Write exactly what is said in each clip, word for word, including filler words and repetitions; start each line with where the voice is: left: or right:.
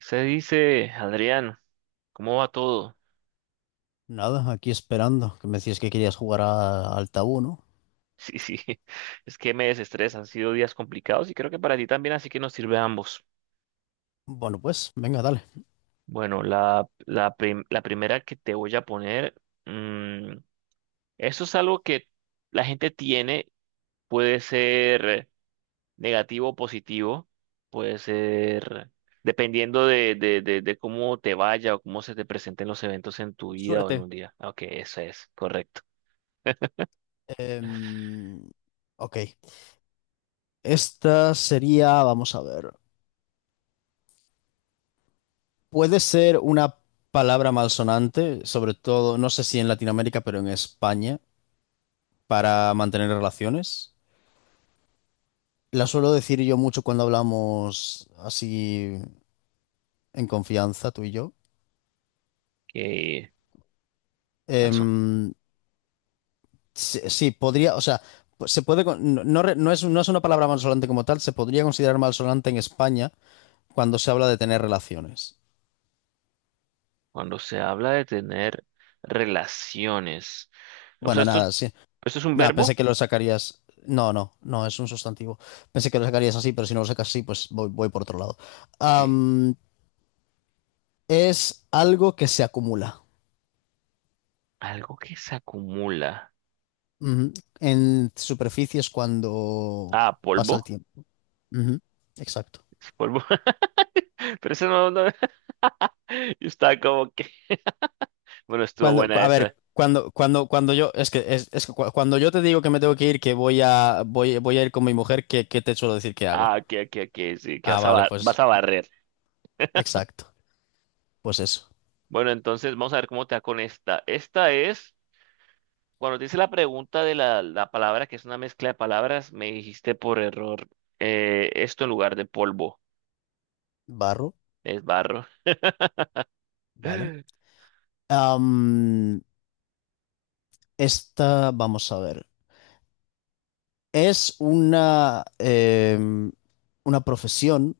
right: Se dice, Adrián, ¿cómo va todo?
left: Nada, aquí esperando, que me decías que querías jugar a- al tabú, ¿no?
right: Sí, sí, es que me desestresa, han sido días complicados y creo que para ti también, así que nos sirve a ambos.
left: Bueno, pues, venga, dale.
right: Bueno, la, la, prim- la primera que te voy a poner, mm, eso es algo que la gente tiene, puede ser negativo o positivo, puede ser dependiendo de, de, de, de cómo te vaya o cómo se te presenten los eventos en tu vida o en
left: Suerte.
right: un día. Ok, eso es, correcto.
left: Em, ok, esta sería, vamos a ver, puede ser una palabra malsonante, sobre todo, no sé si en Latinoamérica, pero en España, para mantener relaciones. La suelo decir yo mucho cuando hablamos así en confianza, tú y yo.
right: Qué mal.
left: Em, Sí, sí, podría, o sea, se puede, con- no, no re- no es, no es una palabra malsonante como tal, se podría considerar malsonante en España cuando se habla de tener relaciones.
right: Cuando se habla de tener relaciones. O sea,
left: Bueno,
right: esto es,
left: nada, sí.
right: esto es un
left: Nada, pensé
right: verbo.
left: que lo sacarías. No, no, no, es un sustantivo. Pensé que lo sacarías así, pero si no lo sacas así, pues voy, voy por otro lado.
right: Ok.
left: Am, es algo que se acumula,
right: Algo que se acumula.
left: ujú, en superficies cuando
right: Ah,
left: pasa el
right: polvo.
left: tiempo. Ujú, exacto.
right: Es polvo. Pero eso no, no. Yo estaba como que. Bueno, estuvo
left: Cuando,
right: buena
left: a
right: esa.
left: ver, cuando, cuando, cuando yo, es que, es, es que cu- cuando yo te digo que me tengo que ir, que voy a, voy, voy a ir con mi mujer, ¿qué, qué te suelo decir que hago?
right: Ah, ok, ok, ok. Sí, que
left: Ah,
right: vas a,
left: vale,
right: bar- vas
left: pues,
right: a barrer.
left: exacto. Pues eso.
right: Bueno, entonces vamos a ver cómo te va con esta. Esta es. Cuando te hice la pregunta de la, la palabra, que es una mezcla de palabras, me dijiste por error eh, esto en lugar de polvo.
left: Barro,
right: Es barro.
left: ¿vale? Am, esta, vamos a ver. Es una, em, una profesión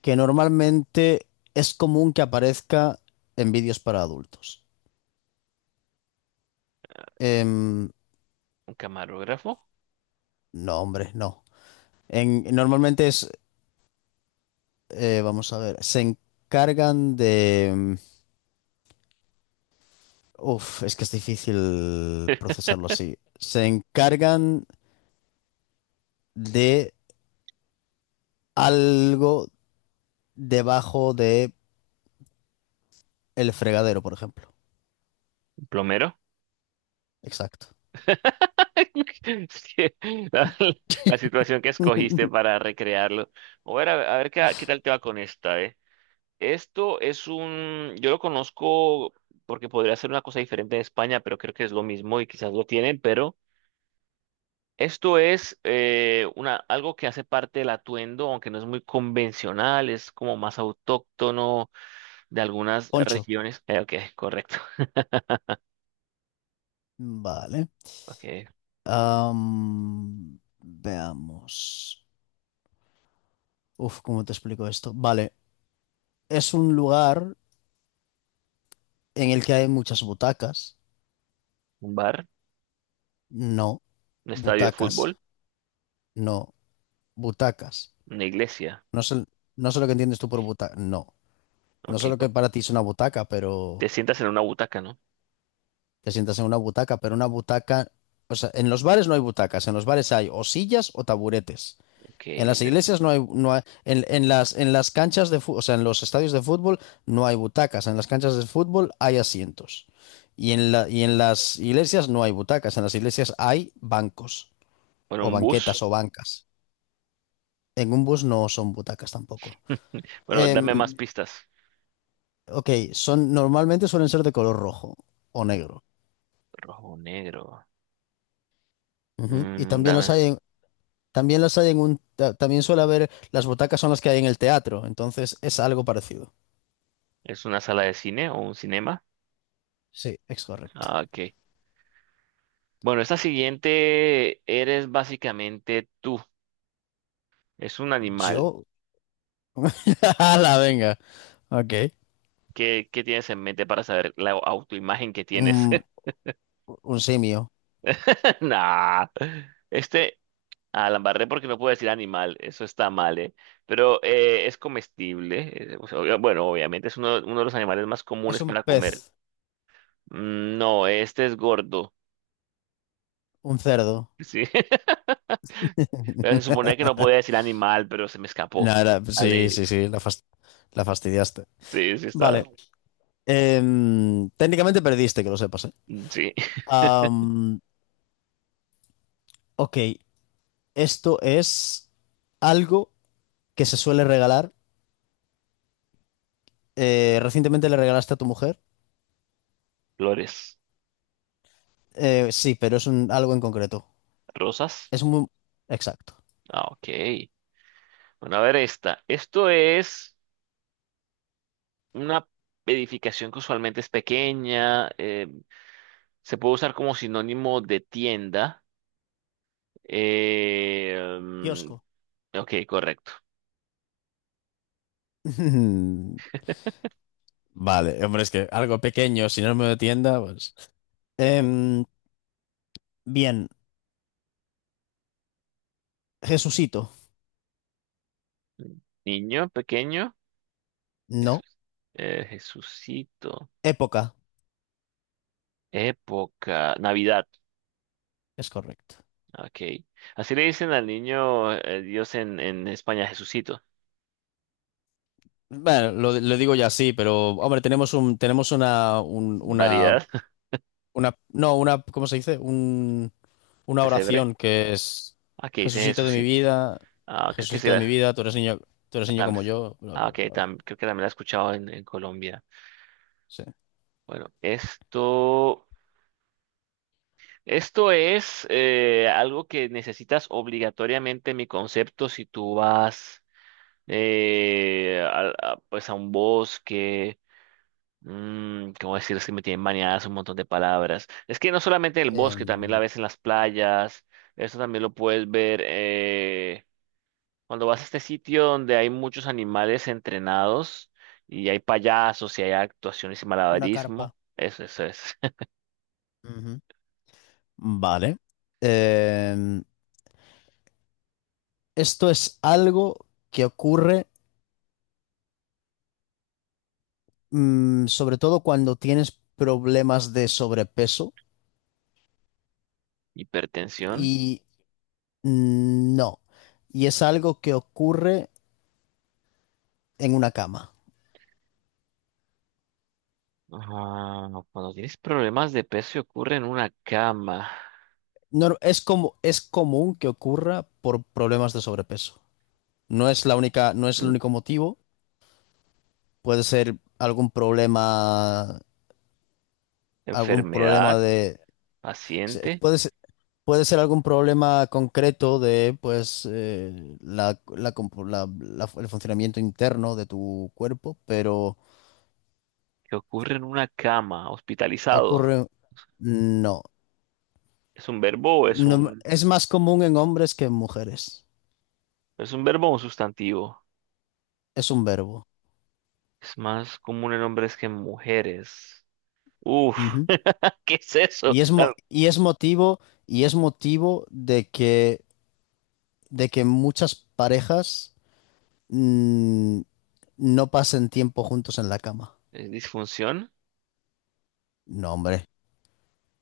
left: que normalmente es común que aparezca en vídeos para adultos. Em,
right: Un camarógrafo.
left: no, hombre, no. En- normalmente es... Eh, vamos a ver. Se encargan de... mm, uf, es que es difícil procesarlo así. Se encargan de algo debajo de el fregadero, por ejemplo.
right: Plomero.
left: Exacto.
right: Sí, La, la situación que escogiste para recrearlo. A ver, a ver, a ver qué, qué tal te va con esta, ¿eh? Esto es un, yo lo conozco porque podría ser una cosa diferente en España, pero creo que es lo mismo y quizás lo tienen, pero esto es eh, una, algo que hace parte del atuendo, aunque no es muy convencional, es como más autóctono de algunas
left: Poncho.
right: regiones. Eh, ok, correcto.
left: Vale.
right: Ok,
left: Am, veamos. Uf, ¿cómo te explico esto? Vale. Es un lugar en el que hay muchas butacas.
right: un bar,
left: No.
right: un estadio de
left: Butacas.
right: fútbol.
left: No. Butacas.
right: Una iglesia.
left: No sé, no sé lo que entiendes tú por butaca. No. No
right: Ok,
left: solo que
right: con-
left: para ti es una butaca, pero
right: te sientas en una butaca, ¿no?
left: te sientas en una butaca, pero una butaca, o sea, en los bares no hay butacas, en los bares hay o sillas o taburetes.
right: Ok,
left: En las
right: de-
left: iglesias no hay, no hay- en, en las, en las canchas de fútbol, o sea, en los estadios de fútbol no hay butacas, en las canchas de fútbol hay asientos. Y en la, y en las iglesias no hay butacas, en las iglesias hay bancos
right: bueno,
left: o
right: un
left: banquetas
right: bus.
left: o bancas. En un bus no son butacas tampoco.
right: Bueno,
left: Em,
right: dame más pistas.
left: ok, son, normalmente suelen ser de color rojo o negro.
right: Rojo, negro.
left: Ujú. Y
right: Mm,
left: también las
right: dame.
left: hay en, también las hay en un, ta- también suele haber, las butacas son las que hay en el teatro, entonces es algo parecido.
right: ¿Es una sala de cine o un cinema?
left: Sí, es correcto.
right: Ah, ok. Bueno, esta siguiente eres básicamente tú. Es un animal.
left: Yo, la venga, ok.
right: ¿Qué, qué tienes en mente para saber la autoimagen que tienes?
left: Un, un simio.
right: Nah. Este, ah, la embarré porque no puedo decir animal, eso está mal, ¿eh? Pero eh, es comestible, eh, o sea, obvia- bueno, obviamente es uno, uno de los animales más
left: Es
right: comunes
left: un
right: para comer.
left: pez,
right: Mm, No, este es gordo,
left: un cerdo.
right: sí. Pero se suponía que no podía decir animal, pero se me escapó.
left: Nada, sí,
right: Vale,
left: sí, sí, la, fas- la fastidiaste.
right: sí, sí está.
left: Vale. Em, técnicamente perdiste, que lo sepas, ¿eh?
right: Mm, Sí,
left: Am, ok, esto es algo que se suele regalar. Eh, recientemente le regalaste a tu mujer.
right: flores,
left: Eh, sí, pero es un- algo en concreto.
right: rosas.
left: Es muy... Exacto.
right: Ah, ok. Bueno, a ver esta. Esto es una edificación que usualmente es pequeña, eh, se puede usar como sinónimo de tienda. Eh, mm,
left: Kiosco.
right: ok, correcto.
left: Mm, vale, hombre, es que algo pequeño, si no me de tienda, pues. Em, bien. Jesucito.
right: Niño pequeño,
left: No.
right: Jesús, eh, Jesucito.
left: Época.
right: Época, Navidad.
left: Es correcto.
right: Ok. Así le dicen al niño eh, Dios en, en España, Jesucito.
left: Bueno, lo, lo digo ya así, pero hombre, tenemos un, tenemos una, un- una,
right: Variedad,
left: una, no, una, ¿cómo se dice? Un, una
right: pesebre.
left: oración que es
right: Aquí dice
left: Jesucito de mi
right: Jesucito.
left: vida,
right: Ah, creo que sí
left: Jesucito de mi
right: la.
left: vida, tú eres niño, tú eres
right: ah,
left: niño
right: tam-
left: como yo, bla,
right: ah,
left: bla,
right: ok,
left: bla, bla, bla.
right: tam- creo que también la he escuchado en, en Colombia.
left: Sí.
right: Bueno, esto. Esto es eh, algo que necesitas obligatoriamente mi concepto si tú vas. Eh, al- a- pues a un bosque. Mm, ¿cómo decir? Es que me tienen maniadas un montón de palabras. Es que no solamente en el bosque, también la
left: Em,
right: ves en las playas. Eso también lo puedes ver eh, cuando vas a este sitio donde hay muchos animales entrenados y hay payasos y hay actuaciones y
left: una
right: malabarismo.
left: carpa.
right: Eso, eso es.
left: Ujú. Vale. Em, esto es algo que ocurre, mm, sobre todo cuando tienes problemas de sobrepeso
right: Hipertensión.
left: y, mm, no. Y es algo que ocurre en una cama.
right: Ah, cuando tienes problemas de peso y ocurre en una cama.
left: No, es como, es común que ocurra por problemas de sobrepeso. No es la única, no es el
right: Mm.
left: único motivo. Puede ser algún problema, algún
right: Enfermedad,
left: problema de... se-
right: paciente.
left: puede ser, puede ser algún problema concreto de, pues, eh, la, la compo- la- la- el funcionamiento interno de tu cuerpo, pero
right: Que ocurre en una cama, hospitalizado.
left: ocurre... No,
right: ¿Es un verbo o es
left: no,
right: un,
left: es más común en hombres que en mujeres.
right: es un verbo o un sustantivo?
left: Es un verbo.
right: Es más común en hombres que en mujeres. Uf,
left: Ujú.
right: ¿qué es eso?
left: Y es, mo-
right: La-
left: y es motivo, y es motivo de que, de que muchas parejas, mm, no pasen tiempo juntos en la cama.
right: ¿es disfunción?
left: No, hombre,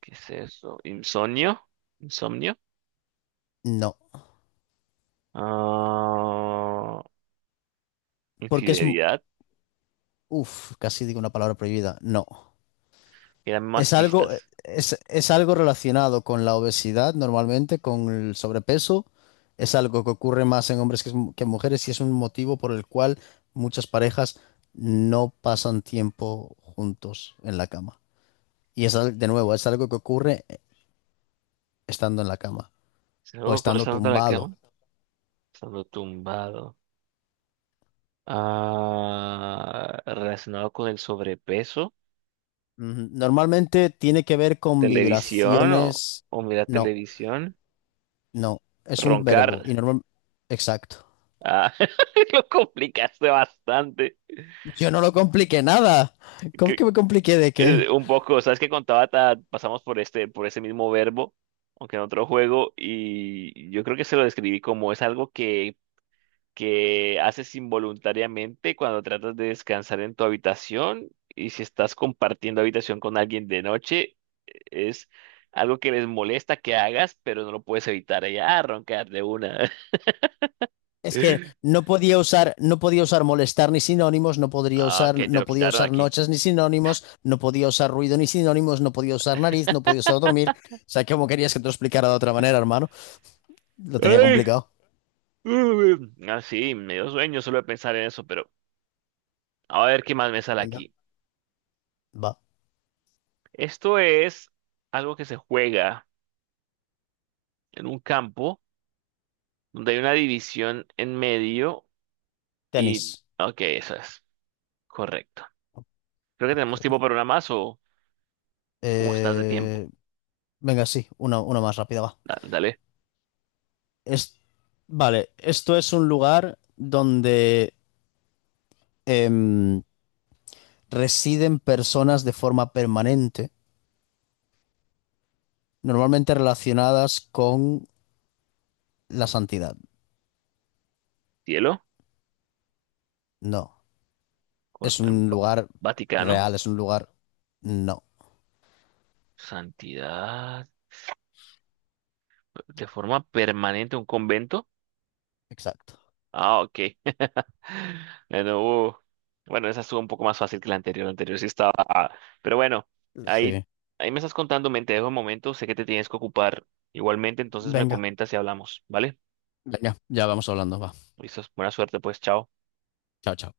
right: ¿Qué es eso? ¿Insomnio? ¿Insomnio?
left: no.
right: Ah,
left: Porque es... m-
right: infidelidad.
left: uf, casi digo una palabra prohibida. No.
right: Y dame más
left: Es algo,
right: pistas.
left: es, es algo relacionado con la obesidad, normalmente, con el sobrepeso. Es algo que ocurre más en hombres que, en que en mujeres y es un motivo por el cual muchas parejas no pasan tiempo juntos en la cama. Y es, al- de nuevo, es algo que ocurre, eh, estando en la cama
right: ¿Se
left: o
right: luego
left: estando
right: cruzando la
left: tumbado.
right: cama? Estando tumbado. Ah, relacionado con el sobrepeso.
left: Ujú. Normalmente tiene que ver con
right: ¿Televisión o,
left: vibraciones.
right: o mira
left: No,
right: televisión?
left: no, es un
right: Roncar.
left: verbo y normal. Exacto.
right: Ah, lo complicaste bastante.
left: Yo no lo compliqué nada. ¿Cómo
right: Que,
left: que me compliqué de qué?
right: eh, un poco, ¿sabes qué contaba? Ta- pasamos por este, por ese mismo verbo, aunque en otro juego, y yo creo que se lo describí como es algo que, que haces involuntariamente cuando tratas de descansar en tu habitación, y si estás compartiendo habitación con alguien de noche, es algo que les molesta que hagas, pero no lo puedes evitar. Ella, ah, roncar de una.
left: Es que no podía usar, no podía usar molestar ni sinónimos, no podría
right: Ah,
left: usar,
right: ok, te lo
left: no podía
right: quitaron
left: usar
right: aquí.
left: noches ni sinónimos, no podía usar ruido ni sinónimos, no podía usar nariz, no podía usar dormir. O sea, ¿cómo querías que te lo explicara de otra manera, hermano? Lo tenía complicado.
right: Uy, ah, sí, me dio sueño solo de pensar en eso, pero a ver qué más me sale
left: Venga,
right: aquí.
left: va.
right: Esto es algo que se juega en un campo donde hay una división en medio y...
left: Tenis.
right: Ok, eso es correcto. Creo que
left: Ok.
right: tenemos tiempo para una más o cómo estás de tiempo.
left: Eh, venga, sí, una, una más rápida, va.
right: Da- Dale,
left: Es, vale, esto es un lugar donde, em, residen personas de forma permanente, normalmente relacionadas con la santidad,
right: cielo,
left: no.
right: con
left: Es
right: em,
left: un
right: Va-
left: lugar
right: Vaticano,
left: real, es un lugar... No,
right: santidad, de forma permanente un convento.
left: exacto.
right: Ah, ok. Bueno, uh, bueno, esa estuvo un poco más fácil que la anterior. La anterior sí estaba... Pero bueno, ahí,
left: Sí.
right: ahí me estás contando, me te dejo un momento, sé que te tienes que ocupar igualmente, entonces me
left: Venga,
right: comentas y hablamos, ¿vale?
left: venga, ya vamos hablando, va.
right: Listo, buena suerte, pues, chao.
left: Chao, chao.